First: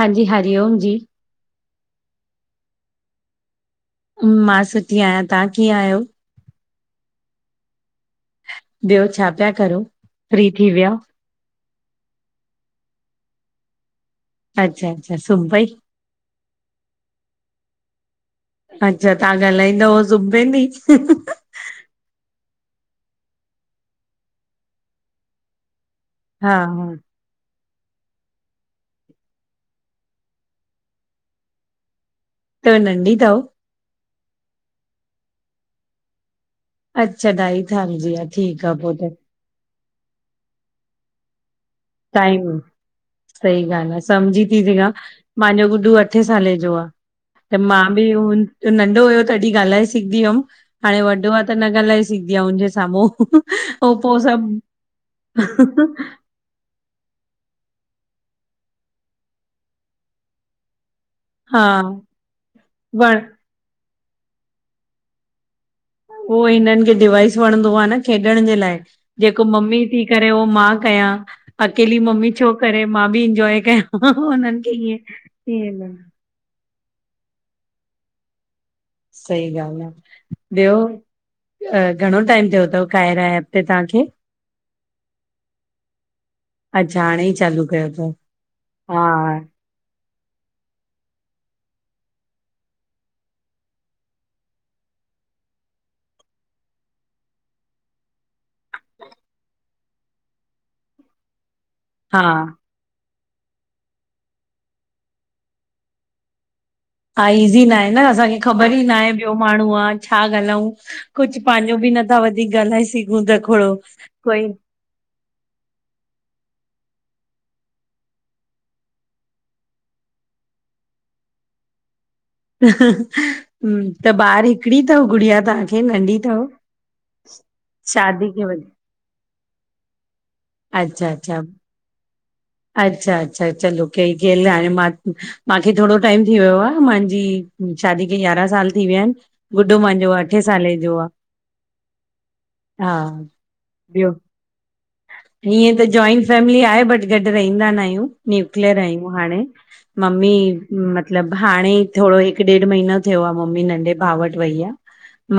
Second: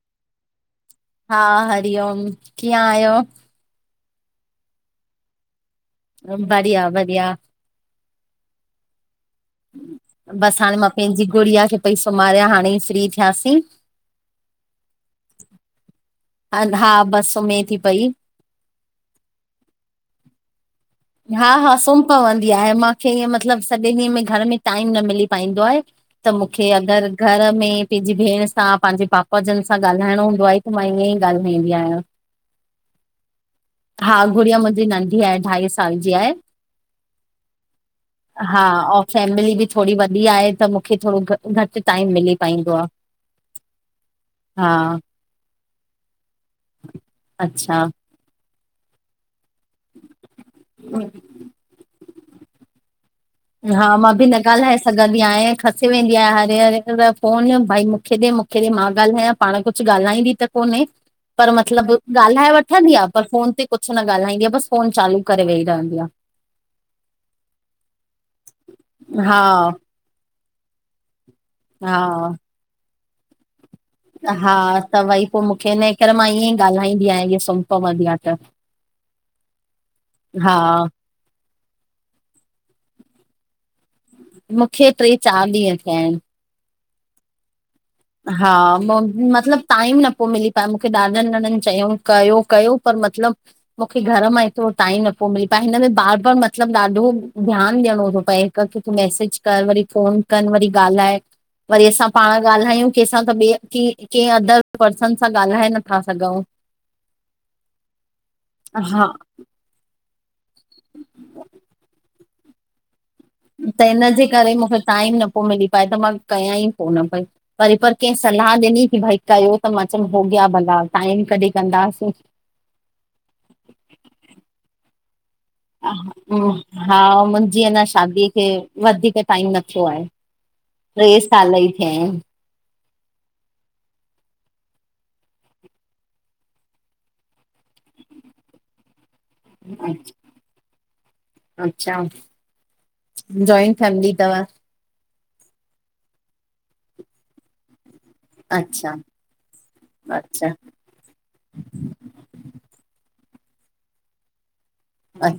हांजी हरिओम जी। हा हरिओम, कीअं आहियो? मां सुठी आहियां, तहां कीअं आहियो? बढ़िया -बढ़िया बियो छा पिया क? बसि हाणे मां पंहिंजी गुड़िया खे पई सुम्हारियां हाणे ई फ्री थियासीं। अच्छा अच्छा सुम पई? हा बस सुमें थी पई। अच्छा तव्हां ॻाल्हाईंदा हुअ सुम पेंदी? हा हा सुम् पवंदी आहे माखे इअं मतिलबु सॼे ॾींहं में घर में टाइम न मिली पाईंदो आहे। त हा मुखे हा, अगरि घर में पंहिंजी भेण सां, पंहिंजे पापा जनि सां ॻाल्हाइणो हूंदो आहे त मां ईअं ई ॻाल्हाईंदी आहियां। [inaudible] त नंढी तव? हा गुड़िया मुंहिंजी नंढी आहे, ढाई साल जी आहे। अच्छा ढाई साल जी आहे, हा ठीक आहे पो और त। फैमिली बि थोरी वॾी आहे त मुखे थोरो घ घटि टाइम मिली पाईंदो आहे। सही ॻाल्हि आहे सम्झी थी हा सघां। मुंहिंजो गुॾो अठे साले जो आहे। त मां अच्छा बि नंढो हुयो तॾहिं ॻाल्हाए सघंदी हुयमि हाणे वॾो आहे त न ॻाल्हाए सघंदी आहे हुनजे साम्हूं। हा ऐं मां पोइ बि न सभु ॻाल्हाए सघंदी आयां खसी वेंदी आहियां हरे हरे कोन भई मुंखे ॾे मुखे ॾे मां ॻाल्हायां पाण कुझु ॻाल्हाईंदी त कोन्हे। पर हा, मतलबु ॻाल्हाए वठंदी आहे वण पर फोन ते कुझु न ॻाल्हाईंदी आहे बसि फोन चालू करे वेही रहंदी आहे। उहो हिननि खे डिवााइस वणंदो आहे न खेॾण जे लाइ हा जेको मम्मी थी करे उहो मां कयां हा अकेली मम्मी छो करे, मां बि इंजॉय कयां। हा हुननि खे त भई पोइ ईअं मुंखे ईअं इ करे मां ईअं ई ॻाल्हाईंदी आहियां हिअ सुम पवंदी आहे त। सही ॻाल्हि हा आहे। ॿियो घणो टाइम थियो अथव कायरा एप ते तव्हांखे? मुंखे ट्रे-चार ॾींह थिया आहिनि। अच्छा हाणे ई चालू कयो तव? हा म मतिलब टाइम न पियो मिली पाए, मूंखे ॾाॾनि जढनि चयऊं कयो कयो पर मतिलब मुखे घर मां हेतिरो टाईम न पियो मिल पाए हिन में बार बार मतलबु ॾाढो ध्यानु ॾियणो थो पए। कैखे त मैसेज कर, वरी फोन कनि, वरी ॻाल्हाए, वरी असां हा पाण ॻाल्हायूं। कंहिंसां त ॿिए क कंहिं अदर पर्सन सां ॻाल्हाए नथा सघूं। हा ईज़ी न आहे न, असांखे ख़बर ई ना आहे हा ॿियो। माण्हू आ छा ॻाल्हऊ कुझु पंहिंजो बि नथा वधीक ॻाल्हाए सघूं त खोड़ो त हिनजे कोई करे मुंखे टाइम न पियो मिली पाए त मां कयां ई कोन पई। वरी पर कंहिं सलाह ॾिनी कि भई कयो त मां चयमि होगिया भला टाइम कढी कंदासीं। त ॿार हिकड़ी अथव गुड़िया तव्हांखे? नंढी अथव? हा मुंहिंजी अन्या शादीअ शादी खे वञ वधीक टाइम न थियो आहे। अच्छा ट्रे अच्छा साल ही थिया आहिन। अच्छा अच्छा [unintelligible] चलो कई गेल म मांखे थोरो टाइम थी वियो आहे, मांहिंजी शादी खे यारहां साल थी विया आहिनि। गुॾो मांजो आहिनि। अठे साले जो आहे। अच्छा हा जॉइंट ॿियो फैमिली अथव? हीअं त जॉइंट फैमिली आहे बट गॾु रहंदा न आहियूं। न्यूक्लियर अच्छा आहियूं हाणे। मम्मी अच्छा मतलबु हाणे थोङो हिकु ॾेढ महीनो थियो आ, मम्मी नंढे भाउ वटि वई आ।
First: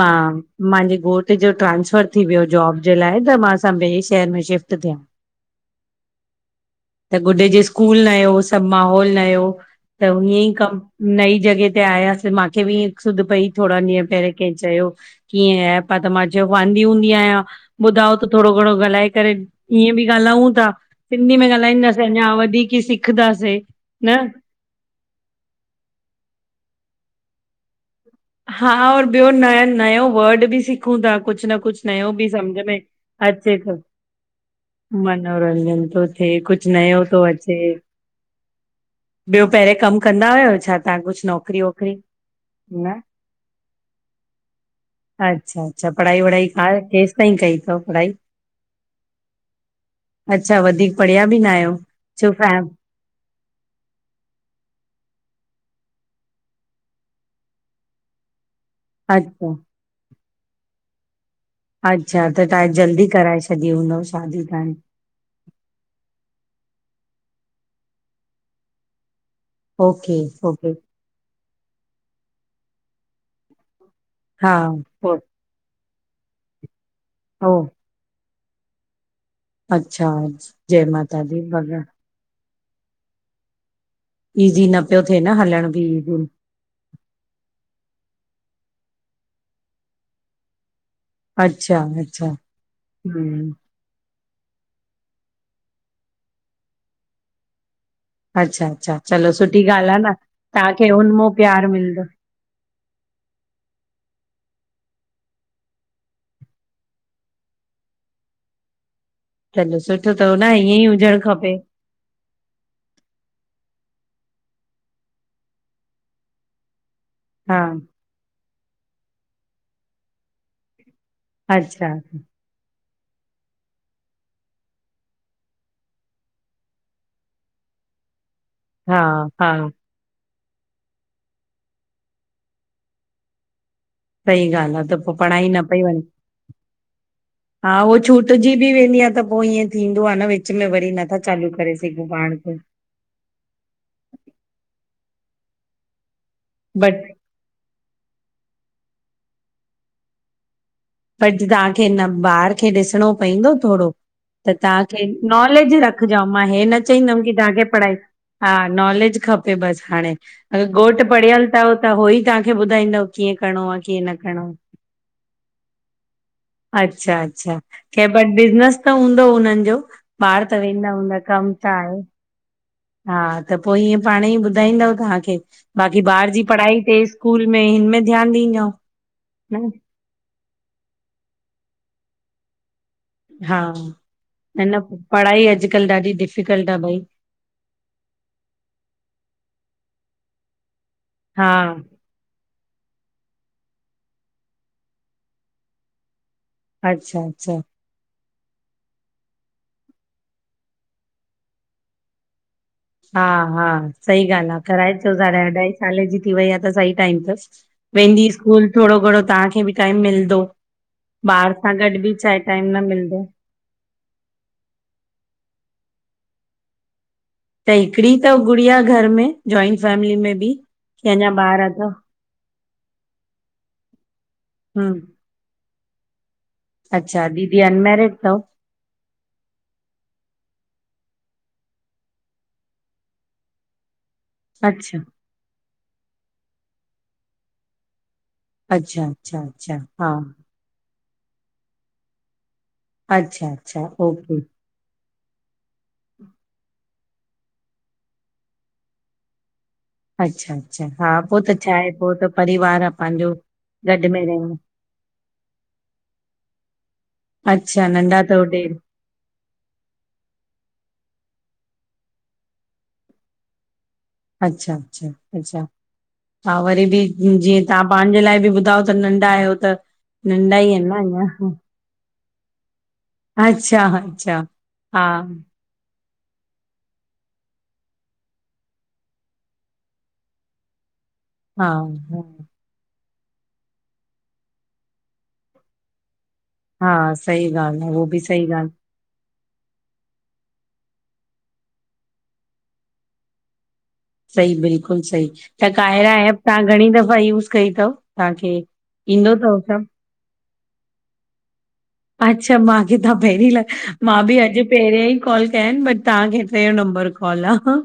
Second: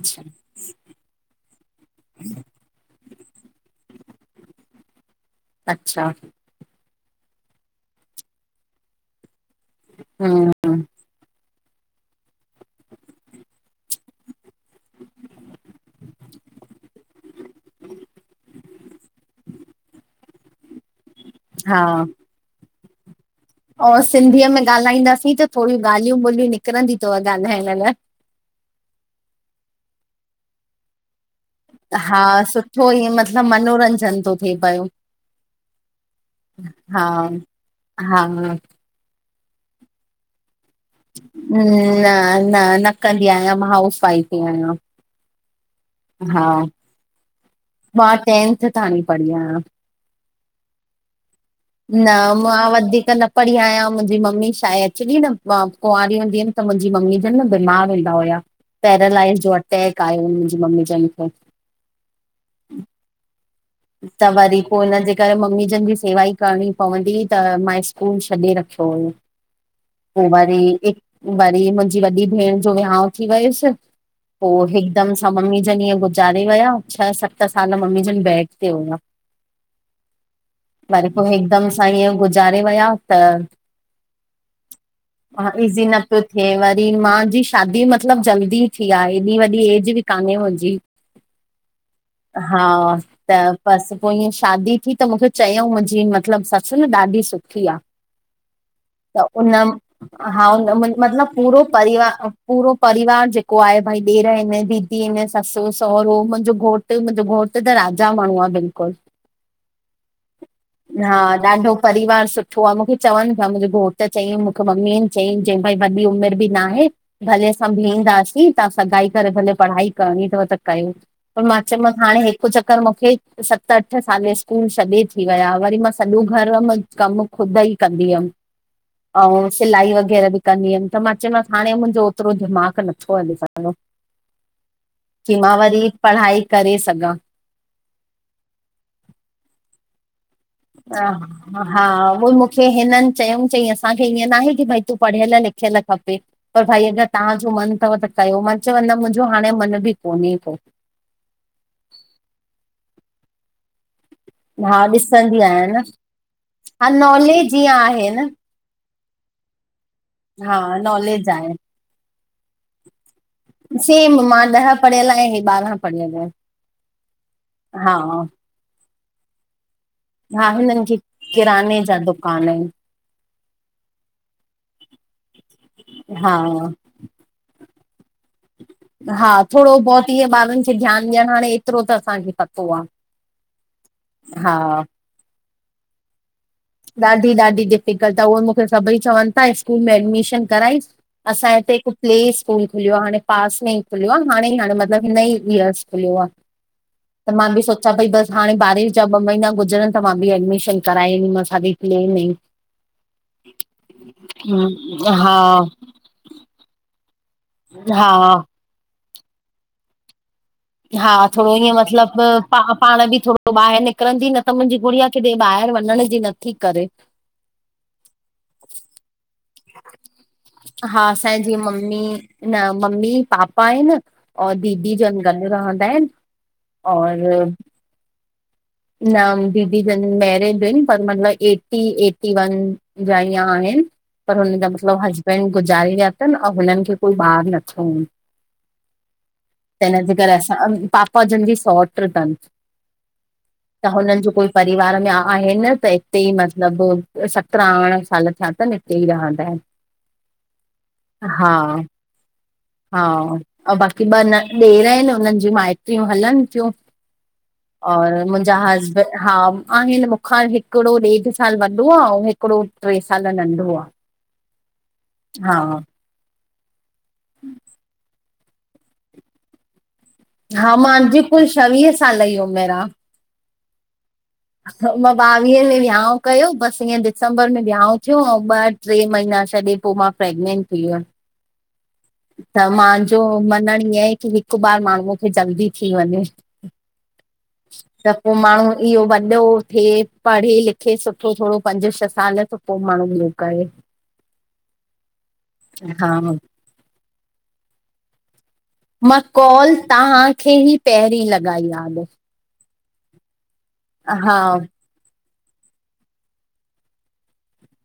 मां मांहिंजे घोट जो ट्रांसफर थी वियो जॉब जे लाइ त मां सब ॿिए शहर में शिफ्ट थियां। अच्छा त गुॾडे जे स्कूल नयो, सब माहोल नयो, त इंए हम्म ई कम नई जॻह ते आयासीं मांखे बि अ सूदध पई थोङा ॾींहं पहिरियों कैं चयो कि इंअं एप आ त मां चयो वांदी हूंदी आहियां ॿुधाओ त थोङो घणो ॻालाए ईअं बि ॻाल्हायूं था, सिंधी में ॻाल्हाईंदासीं अंञा वधीक ई सिखदाासीं। अंउ सिंधीअ में ॻाल्हाईंदासीं त थोङियूं ॻाल्हियूं ॿोलियूं निकिरंदी थव ॻाल्हाइण लाए। हा और ॿयो नयो नयो वर्ड बि सिखियो सिखूं था, कुछ न कुछ नयो हा बि सम्झ में सुठो ईअं मतिलबु अचे थो। मनोरंजन थो थिए पियो मनोरंजन तो थिए, कुछ हा नयो थो अचे। हा ह ॿियों पहिरियों कमु कंदा हुयोव छा? तव्हां कुझु न नौकिरी वौकिरी न न, न कंदी आहियां, मां हाउस वाइफ इ आहियां। अच्छा अच्छा, पढ़ाई हा वढ़ाई क केसि ताईं कई थव पढ़ाई? मां टेंथ ताणी पढ़ी आहियां। अच्छा वधीक पढ़िया बि न आहियो। न छो मां फैम वधिक न पढ़ी आहियां, मुंहिंजी मम्मी छा आहे अकचुलि न कुंआारी हूंदीअम न मुंहिंजी मम्मी ॼन न बीमार रहूंदा हुया। पैरालाइज़ अच्छा जो अटैक आयो मुंहिंजी मम्मी जन खे। अच्छा त तव्हां, जल्दी कराए छॾी हूंदव शादी त्हांजी। इ करे मम्मीजनि जी सेवा ई करणी पवंदी त मां स्कूल छॾे रखियो हुयो। ओके पो ओके वरी- वरी मुंहिंजी वॾी भेण जो विहाांउ थी वियसि। पो हा हिकदमि ओ सां मम्मी जन हिंअ गुज़ारे वया, छह सत ओ साल मम्मी जन बैड ते हुया। अच्छा, जय माता दी वग़ैरह। चाढे वया त ईज़ी न पियो थिए न हलण हाविज बि ही न ईज़ी थ्ये व मां जी शादी मतिलबु जल्दी इ थी आहे, एॾी वॾी एज बि कान्हे मुंजी। अच्छा अच्छा। त हम्म बसि पो ईअं शादी थी त मूंखे चयऊं, मुंहिंजी मतिलबु ससु न ॾाढी सुठी आ। अच्छा अच्छा त चलो उन सुठी ॻाल्हि आहे न हा तव्हांखे हुन मां मतिलब पूरो प्यार मिलंदो परिवार पूरो परिवार जेको आहे भई ॾेर आइनि, दीदी आहिनि, ससु सहुरो, मुंहिंजो घोटु मतिलब घोट त राजा माण्हू आ बिल्कुलु। चलो सुठो थव न, ईअं ई हा हुजणु खपे। ॾाढो परिवार सुठो आ, मूंखे चवनि पिया मुंहिंजो घोट चयई मूंखे मम्मी चयई, चयईं भई वॾी उमिरि बि ना हे भले हा असां भिहंदासीं, तव्हां सगाई करे भले पढ़ाई करणी थव त कयो। पर मां अच्छा चयोयमांसि हाणे हिकु चक्कर मूंखे सत अठ साले स्कूल छॾे थी विया, वरी मां सॼो घर में कमु ख़ुद ई कंदी हुयमि। हा अंउ हा सिलाई वग़ैरह बि कंदी हुअमि त मां चयोमांसि हाणे मुंहिंजो ओतिरो दिमा़ग नथो हलीे सघंदो सही ॻाल्हि आहे त पोइ कि पढ़ाई मां न पई वरी वञे पढ़ाई करे सघां। हा उ छूटजी बि वेंदी आ त पो ईअं थींदो आ न भई। ह हा उह खे मूंखे हिननि चयऊं चईं असांखे ईअं ना आहे कि भई तूं पढ़ियल लिखियल खपे पर भई बट अगरि तव्हांजो मन थव त कयो, मां चयो न मंहिंजो हाणे मन बि कोन्हे को। अॼु तव्हांखे हिन ॿार खे ॾिसणो पइंदो थोड़ो। त हा तहांखे ॾिसंदी आहियां नॉलेज न रखिजो मां हे न हा चईंदमि की नॉलेज तहांखे ईअं पढ़ाई आहे न हा नॉलेज खपे बसि हाणें हा अग घोटु नॉलेज पढ़ियल आहे तव त हो ई तहांखे ॿुधाईंदव कीअं करिणो आ कींअं न सेम मां करिणो। ॾह पढ़ियल हे ॿारहां पढ़ियल एं। अच्छा अच्छा खैर बट बिज़नेस त हूंदो उन्हनि जो ॿाहर हा त हिननि वेंदा खे हूंदा कम छा किराने जा हे? दुकान आहिनि हा त पो ईयं पाणं ई ॿुधाईंदव तहांखे बाक़ी ॿार हा जी पढ़ाई तेज़ स्कूल में हिन में ध्यान ॾींद् हा थोड़ो बहुत ईअं ॿारनि खे ध्यानु ॾियणु हाणे एतिरो त असांखे पतो आ। हा न न पढ़ाई अॼुकल्ह ॾाढी डिफ ॾाढी -ॾाढी डिफिकल्ट आ उहेई मुखे सभई चवनि ता स्कूल में एडमिशन कराईस हा असांये हिते हिकु प्ले स्कूल खुलियो आ, हाणें पास में ई खुलियो आ हाणें ई हाणें मतिलबु हिन ई इयर्स खुलियो आ अच्छा त मां अच्छा बि सोचियां पई बसि हाणे बारिश जा ॿ महीना गुजरनि त मां बि एडमिशन कराए ईंदीमासि। हाली प्ले में ई हा हा सही ॻाल्हि आ, कराए चोस हा हाणे अढाई साले जी थी वई आ त सही टाइम तसि। हा वेंदी स्कूल थोड़ो घणों तहांखे बि टाइम मिलदो। हा थोड़ो ईअं मतलबु प न पांण बि मिलंदो थोड़ो त ॿाहिरि निकिरंदी न त मुंजी गुड़िया किॾे ॿाहिरि वंञंण जी नथी करे। त हिकिड़ी तव गुड़िया घर में जॉइंट फैमिली में बि, की हा अंञां असांजी जीअं ॿार अथव? मम्मी न मम्मी पापा हिनि और दीदी हम्म जन गॾु रहंदा हिनि और अच्छा दीदी अनमेरिड तव न दीदी जन मैरिड इनि पर मतिलबु एटी एटी वन जा ईयं आहिनि पर हुननि जा अच्छा मतलबु हसबैंड गुज़ारे विया तनि अंउं हुननि खे कोई ॿार न थियो हुन। अच्छा अच्छा अच्छा हा अं पापा जन जी सोट्रि तन अच्छा अच्छा त हुननि जो ओके कोई परिवार में आहे न त इतेई मतलबु सतरहां अरिड़हां साल थिया तनि इतेई रहंदा इनि। अच्छा अच्छा हा पो त छाहे पो त परिवार आ पांजो गॾु की ॿ न ॾेर इनि उननि ज्यूं माइटियूं हलनि थियूं अच्छा नंढा और अथव मुंजा ॾेर हसब् हा आहिनि मुखां हिकिड़ो ॾेढु साल वॾो आ अंउं हिकिड़ो ट्रे साल नंढो आ ह [inaudible] अच्छा अच्छा अच्छा हा वरी बि जीअं तहां पांजेलाए बि ॿुधाओ त नंढा आहियो त नंढा ई हा आहिनि न मांजी कुल अञा छवीह साल ई उमिरि आ। अच्छा अच्छा। हा मां ॿावीहें में विह्यांव कयो बसि हीअं दिसंबर में वियाउं थियो अंउं ॿ ट्रे महीना छॾे पो मां प्रेगनेंट थी वियमि। हा हा। त मांजो मनणु ईअं ए की हिकु बार माण्हूंअ खे जल्दी थी वंञें। हा सही ॻाल्हि आ उहो बि सही ॻाल्हि। इह्यो वॾो थिए पढ़े लिखे सुठो थोड़ो पंज छह साल त पो माण्हू ॿियो करे। सही बिल्कुलु सही, त हा कायरा ऐप तहां घणीं दफ़ा यूज़ कई थव मां कॉल तहांखे ही पहिरीं लॻाई आ आॾु। अच्छा मांखे तव्हां पहिरीं लगाई। मां बि हा अॼु पहिरियां ई कॉल क्या आहिनि। बट तव्हांखे टियों नम्बर कॉल आहे।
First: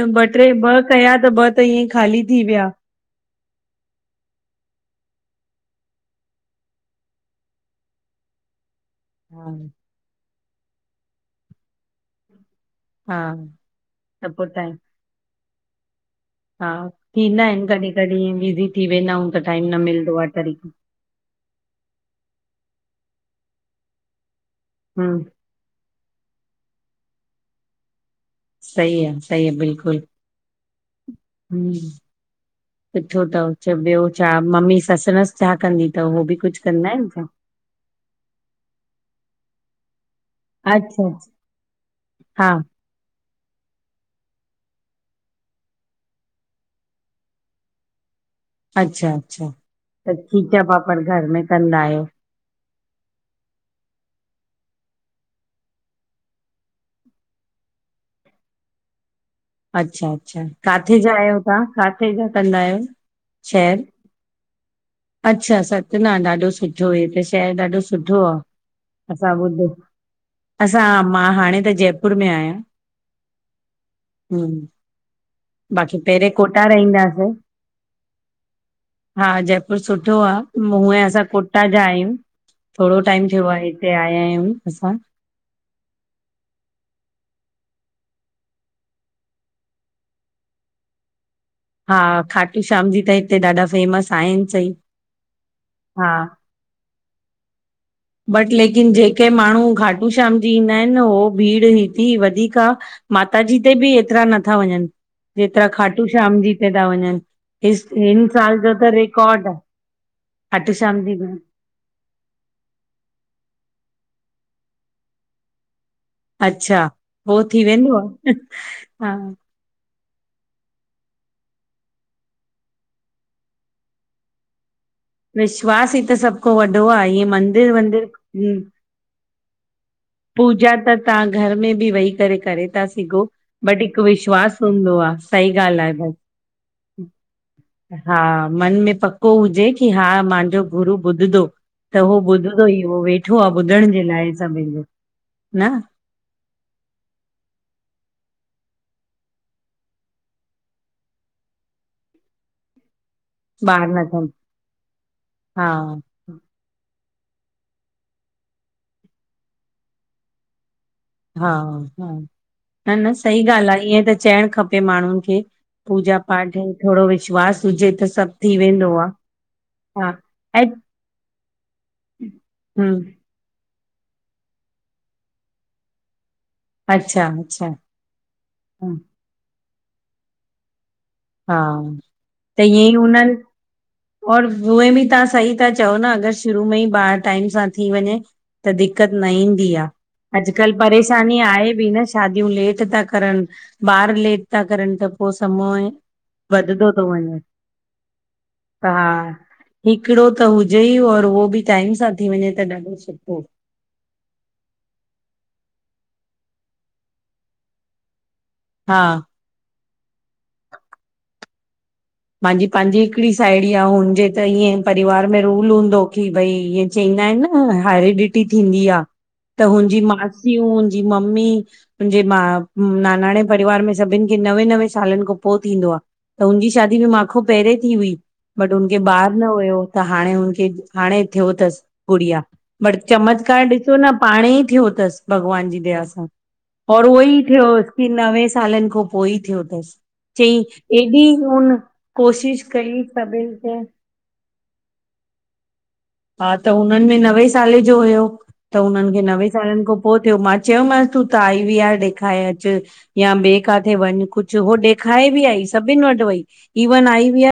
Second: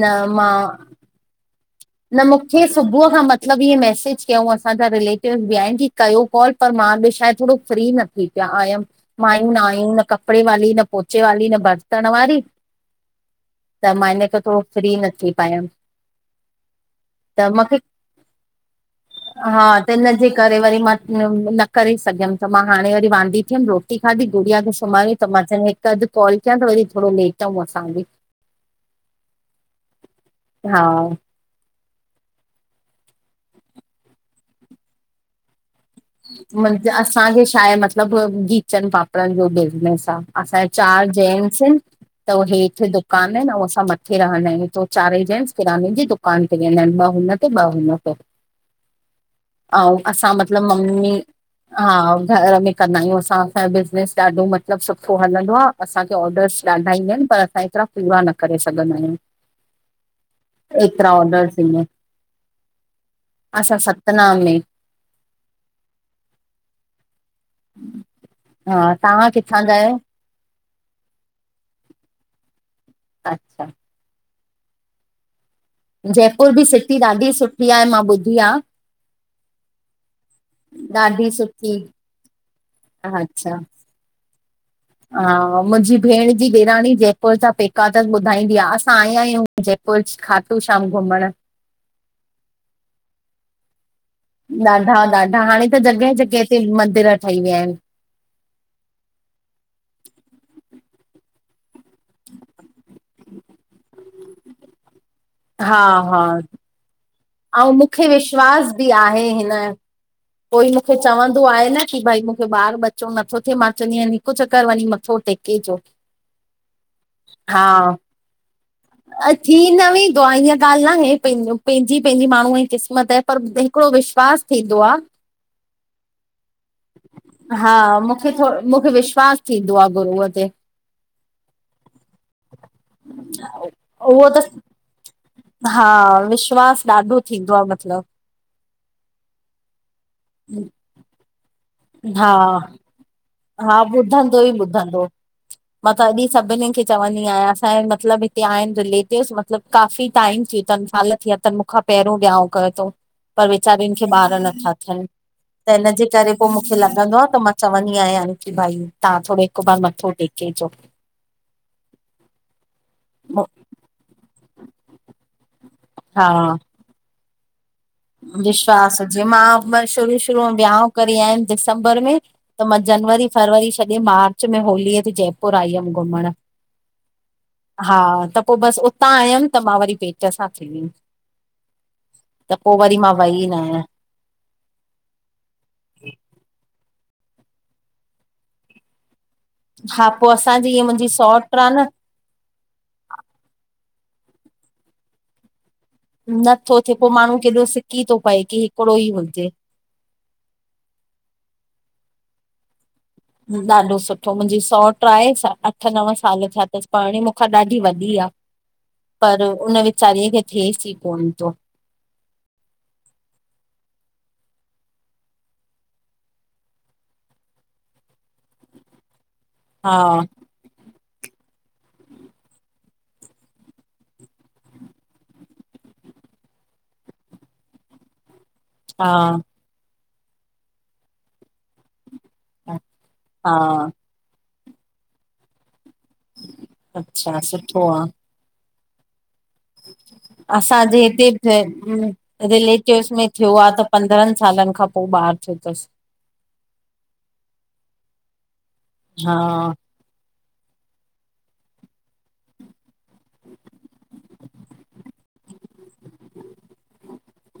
न ॿ टे, मां ॿ कया त ॿ त ईअं ख़ाली न थी मूंखे। विया सुबुह खां म मतिलबु इअं मैसेज कयऊं असांजा रिलेटिवस बि आहिनि कि कयो कॉल पर मां बि छाए थोरो फ्री न थी पिया आयमि। हा माइयूं न आहियूं न कपिड़े वाली, न पोचे वाली, न बर्तन वारी हा त मां इन करे पोइ थोरो टाइम फ्री न थी पायमि। हा थींदा त आहिनि। मूंखे कॾहिं कॾहिं ईअं बिज़ी थी वेंदा आहियूं त हा टाइम न त मिलंदो आहे हिनजे करे तरीकों। वरी मां न करे सघियुमि त मां हाणे वरी वांदी थीयुमि, रोटी खाधी, गुड़िया खे सुुमारियो हम्म त मां चयो हिकु अधु कॉल कयां त वरी थोरो लेटऊं असां बि। सही आ, सही आ, बिल्कुलु। हा हम्म, सुठो अथव चओ ॿियो छा मम्मी ससुनस छा कंदी अथव? हो बि कुझु हिननि खे, कंदा आहिनि छा असांखे छाहे मतलबु खीचन पापड़नि जो बिज़नेस आहे। असां जे अच्छा चार अच्छा जेनट्स आहिनि। त हा हेठ द दुकान आहिनि ऐं असां मथे रहंदा आहियूं। त चारई जेंनट्स किरयाने जी दुकान ते वेंदा आहिनि ॿ हुन ते, ॿ हुन ते। अच्छा अच्छा, ऐं त असां खीचा मतिलबु हा पापड़ घर में कंदा आहियो [unintelligible] घर में कंदा आहियूं। साफ आहे बिज़नेस ॾाढो मतिलबु सुठो हलंदो आहे। असांखे ऑर्डर्स ॾाढा ईंदा आहिनि। पर असां एतिरा पूरा न करे सघंदा आहियूं। अच्छा अच्छा, काथे एतिरा जा आहियो ऑडर्स तव्हां? ईंदा आहिनि काथे जा कंदा आहियो? शहर असां सतना में। अच्छा सतना ॾाढो सुठो शहर। शहर ॾाढो सुठो आहे। हा तव्हां असां किथां ॿुधो। जा आहियो असां मां हाणे त जयपुर में आहियां। अच्छा। हम्म, बाकी पहिरें जयपुर बि कोटा सिटी रहिंदासे। ॾाढी सुठी आहे मां ॿुधी आ हा जयपुर सुठो आहे। हुएं असां ॾाढी कोटा सुठी जा आहियूं। थोरो टाइम थियो अच्छा आहे हिते आया आहियूं असां। हा, मुंहिंजी भेण जी ॾेराणी जयपुर जा पेका अथस ॿुधाईंदी आहे। असां आया आहियूं जयपुर। खाटू श्याम घुमण। हा खाटू श्याम जी त हिते ॾाढा फेमस आहिनि सही ॾाढा ॾाढा हाणे त जॻहि हा जॻहि ते मंदर ठही विया आहिनि। बट लेकिन जेके माण्हू घाटू श्याम जी ईंदा आहिनि। उहो भीड़ हेतिरी वधीक आहे माता जी ते बि एतिरा नथा वञनि जेतिरा हा खाटू हा श्याम जी ते था वञनि। ऐं हिस मूंखे हिन साल विश्वास जो बि त आहे रिकॉर्ड हिन। आ कोई खाटू मूंखे श्याम जी में चवंदो आहे न कि भई ॿार बचो नथो थिए। मां चवंदी आहियां हिकु चक्कर वञी मथो टेके कणों। अच्छा, पो थी वेंदो आहे? अच्छा। थी न वेंदो आहे। हिअं ॻाल्हि न आहे पंहिंजो पंहिंजी पंहिंजी माण्हूअ जी क़िस्मत आहे पर हिकिड़ो विश्वास थींदो आहे। विश्वास ई त सभु को वॾो आहे ईअ मंदिर हा वंदिर मूंखे थोरो मूंखे विश्वास थींदो आहे गुरूअ जो। पूजा त तव्हां घर में बि वेही करे करे था सिघो। बट हिकु उहो त विश्वास हूंदो आहे। सही ॻाल्हि हा आहे भई। विश्वास ॾाढो थींदो आहे मतिलबु हा मन में पक हू हुजे की हा माहिंजो, गुरू ॿुधदो त हू हा ॿुधदो ई होवे। सुठो आ हा ॿुधण जे लाइ ॿुधंदो ई सभिनि जो। ॿुधंदो न मां त अॼी सभिनीनि खे चवंदी आहियां, असांजे मतिलबु हिते आहिनि रिलेटिव्स मतिलबु काफ़ी टाइम थि तनि साल या त मुखां पहिरियों वियाांउं कयो थोउं। पर वेचारिनि न खे थियनि ॿार नथा थियनि हा त इन जे करे पोइ मुखे लॻंदो आ त मां चवंदी आहियां की भई तव्हां थोरो हिकु बार मथो टेके छो। हा हा न न सही ॻाल्हि आ, ईअं त चइणु खपे माण्हुनि खे पूजा हा पाठ ऐं थोरो विश्वास हुजे त सभु थी वेंदो विश्वास आहे हुजेअ मां हा शुरू शुरू ऐं वियाउं करे आयमि दिसंबर में त मां हम्म जनवरी, फरवरी छॾे मार्च में होलीअ ते जयपुर, आई हुयमि घुमणु अच्छा अच्छा हा त पोइ बसि उतां आयमि त मां वरी पेट सां थी वियमि। हा, त पोइ ईअं ई वरी मां हुननि वई न आहियां और उहे बि तहां सही था चओ न अगरि शुरू में ई ॿार टाइम सां थी वञे त दिक़त न ईंदी आ हा पोइ असांजी अॼकल्ह, हीअ मुंहिंजी परेशानी सौट आहे बि न। शादियूं लेट था करनि ॿार लेट था करनि त पोइ समय नथो वधंदो थिए थो पोइ माण्हू वञे केॾो सिकी थो पए कि त हिकिड़ो हा ई हुजे। हिकिड़ो त हुजे ई, और उहो बि टाइम सां थी वञे त ॾाढो सुठो। ॾाढो सुठो मुंहिंजी सौट आहे अठ, नव साल थिया अथसि पाणे मुंखा ॾाढी वॾी आ। [inaudible] हा। पर, उन वीचारीअ खे थिएसि ई कोन तो। माहिंजी, पंहिंजी हिकड़ी साहेड़ी आ हुनजे त ईअं परिवार में रूल हूंदो की भई ईअ चवंदा आहिनि न हैरिडिटी थींदी आ, त हा हुनजी मासियूं, हुनजी मम्मी हुनजे मां, नानाणे परिवार में सभिनि खे नवे नवे सालनि खां पोइ थींदो आ त हुनजी शादी बी माखो पहिरें थी हुई, बट हुनखे हा ॿार न हुयो त, हाणे हुनखे हाणे थियो अथसि, गुड़िया बट चमत्कार हा ॾिसो न पाणे ई थियो अथसि, भॻवान जी दया सां और उहो अच्छा ई सुठो थियोसि, आ, की नवे सालनि खों पोइ ई थियो अथसि चई, एॾी हुन कोशिश कई रिलेटिवस में थियो सभिनि आ खे त, पंद्रहनि सालनि खां पोइ ॿार थियो तसि हा त हुननि में नवे साले जो हुयो त, हुननि खे नवे हा सालनि खां पोइ थियो। मां चयोमांस तूं त आई बी आर ॾेखारे अचु या ॿे काथे वञ कुझ हो ॾेखाए, बि आई सभिनि वटि वई इवन आई वी आर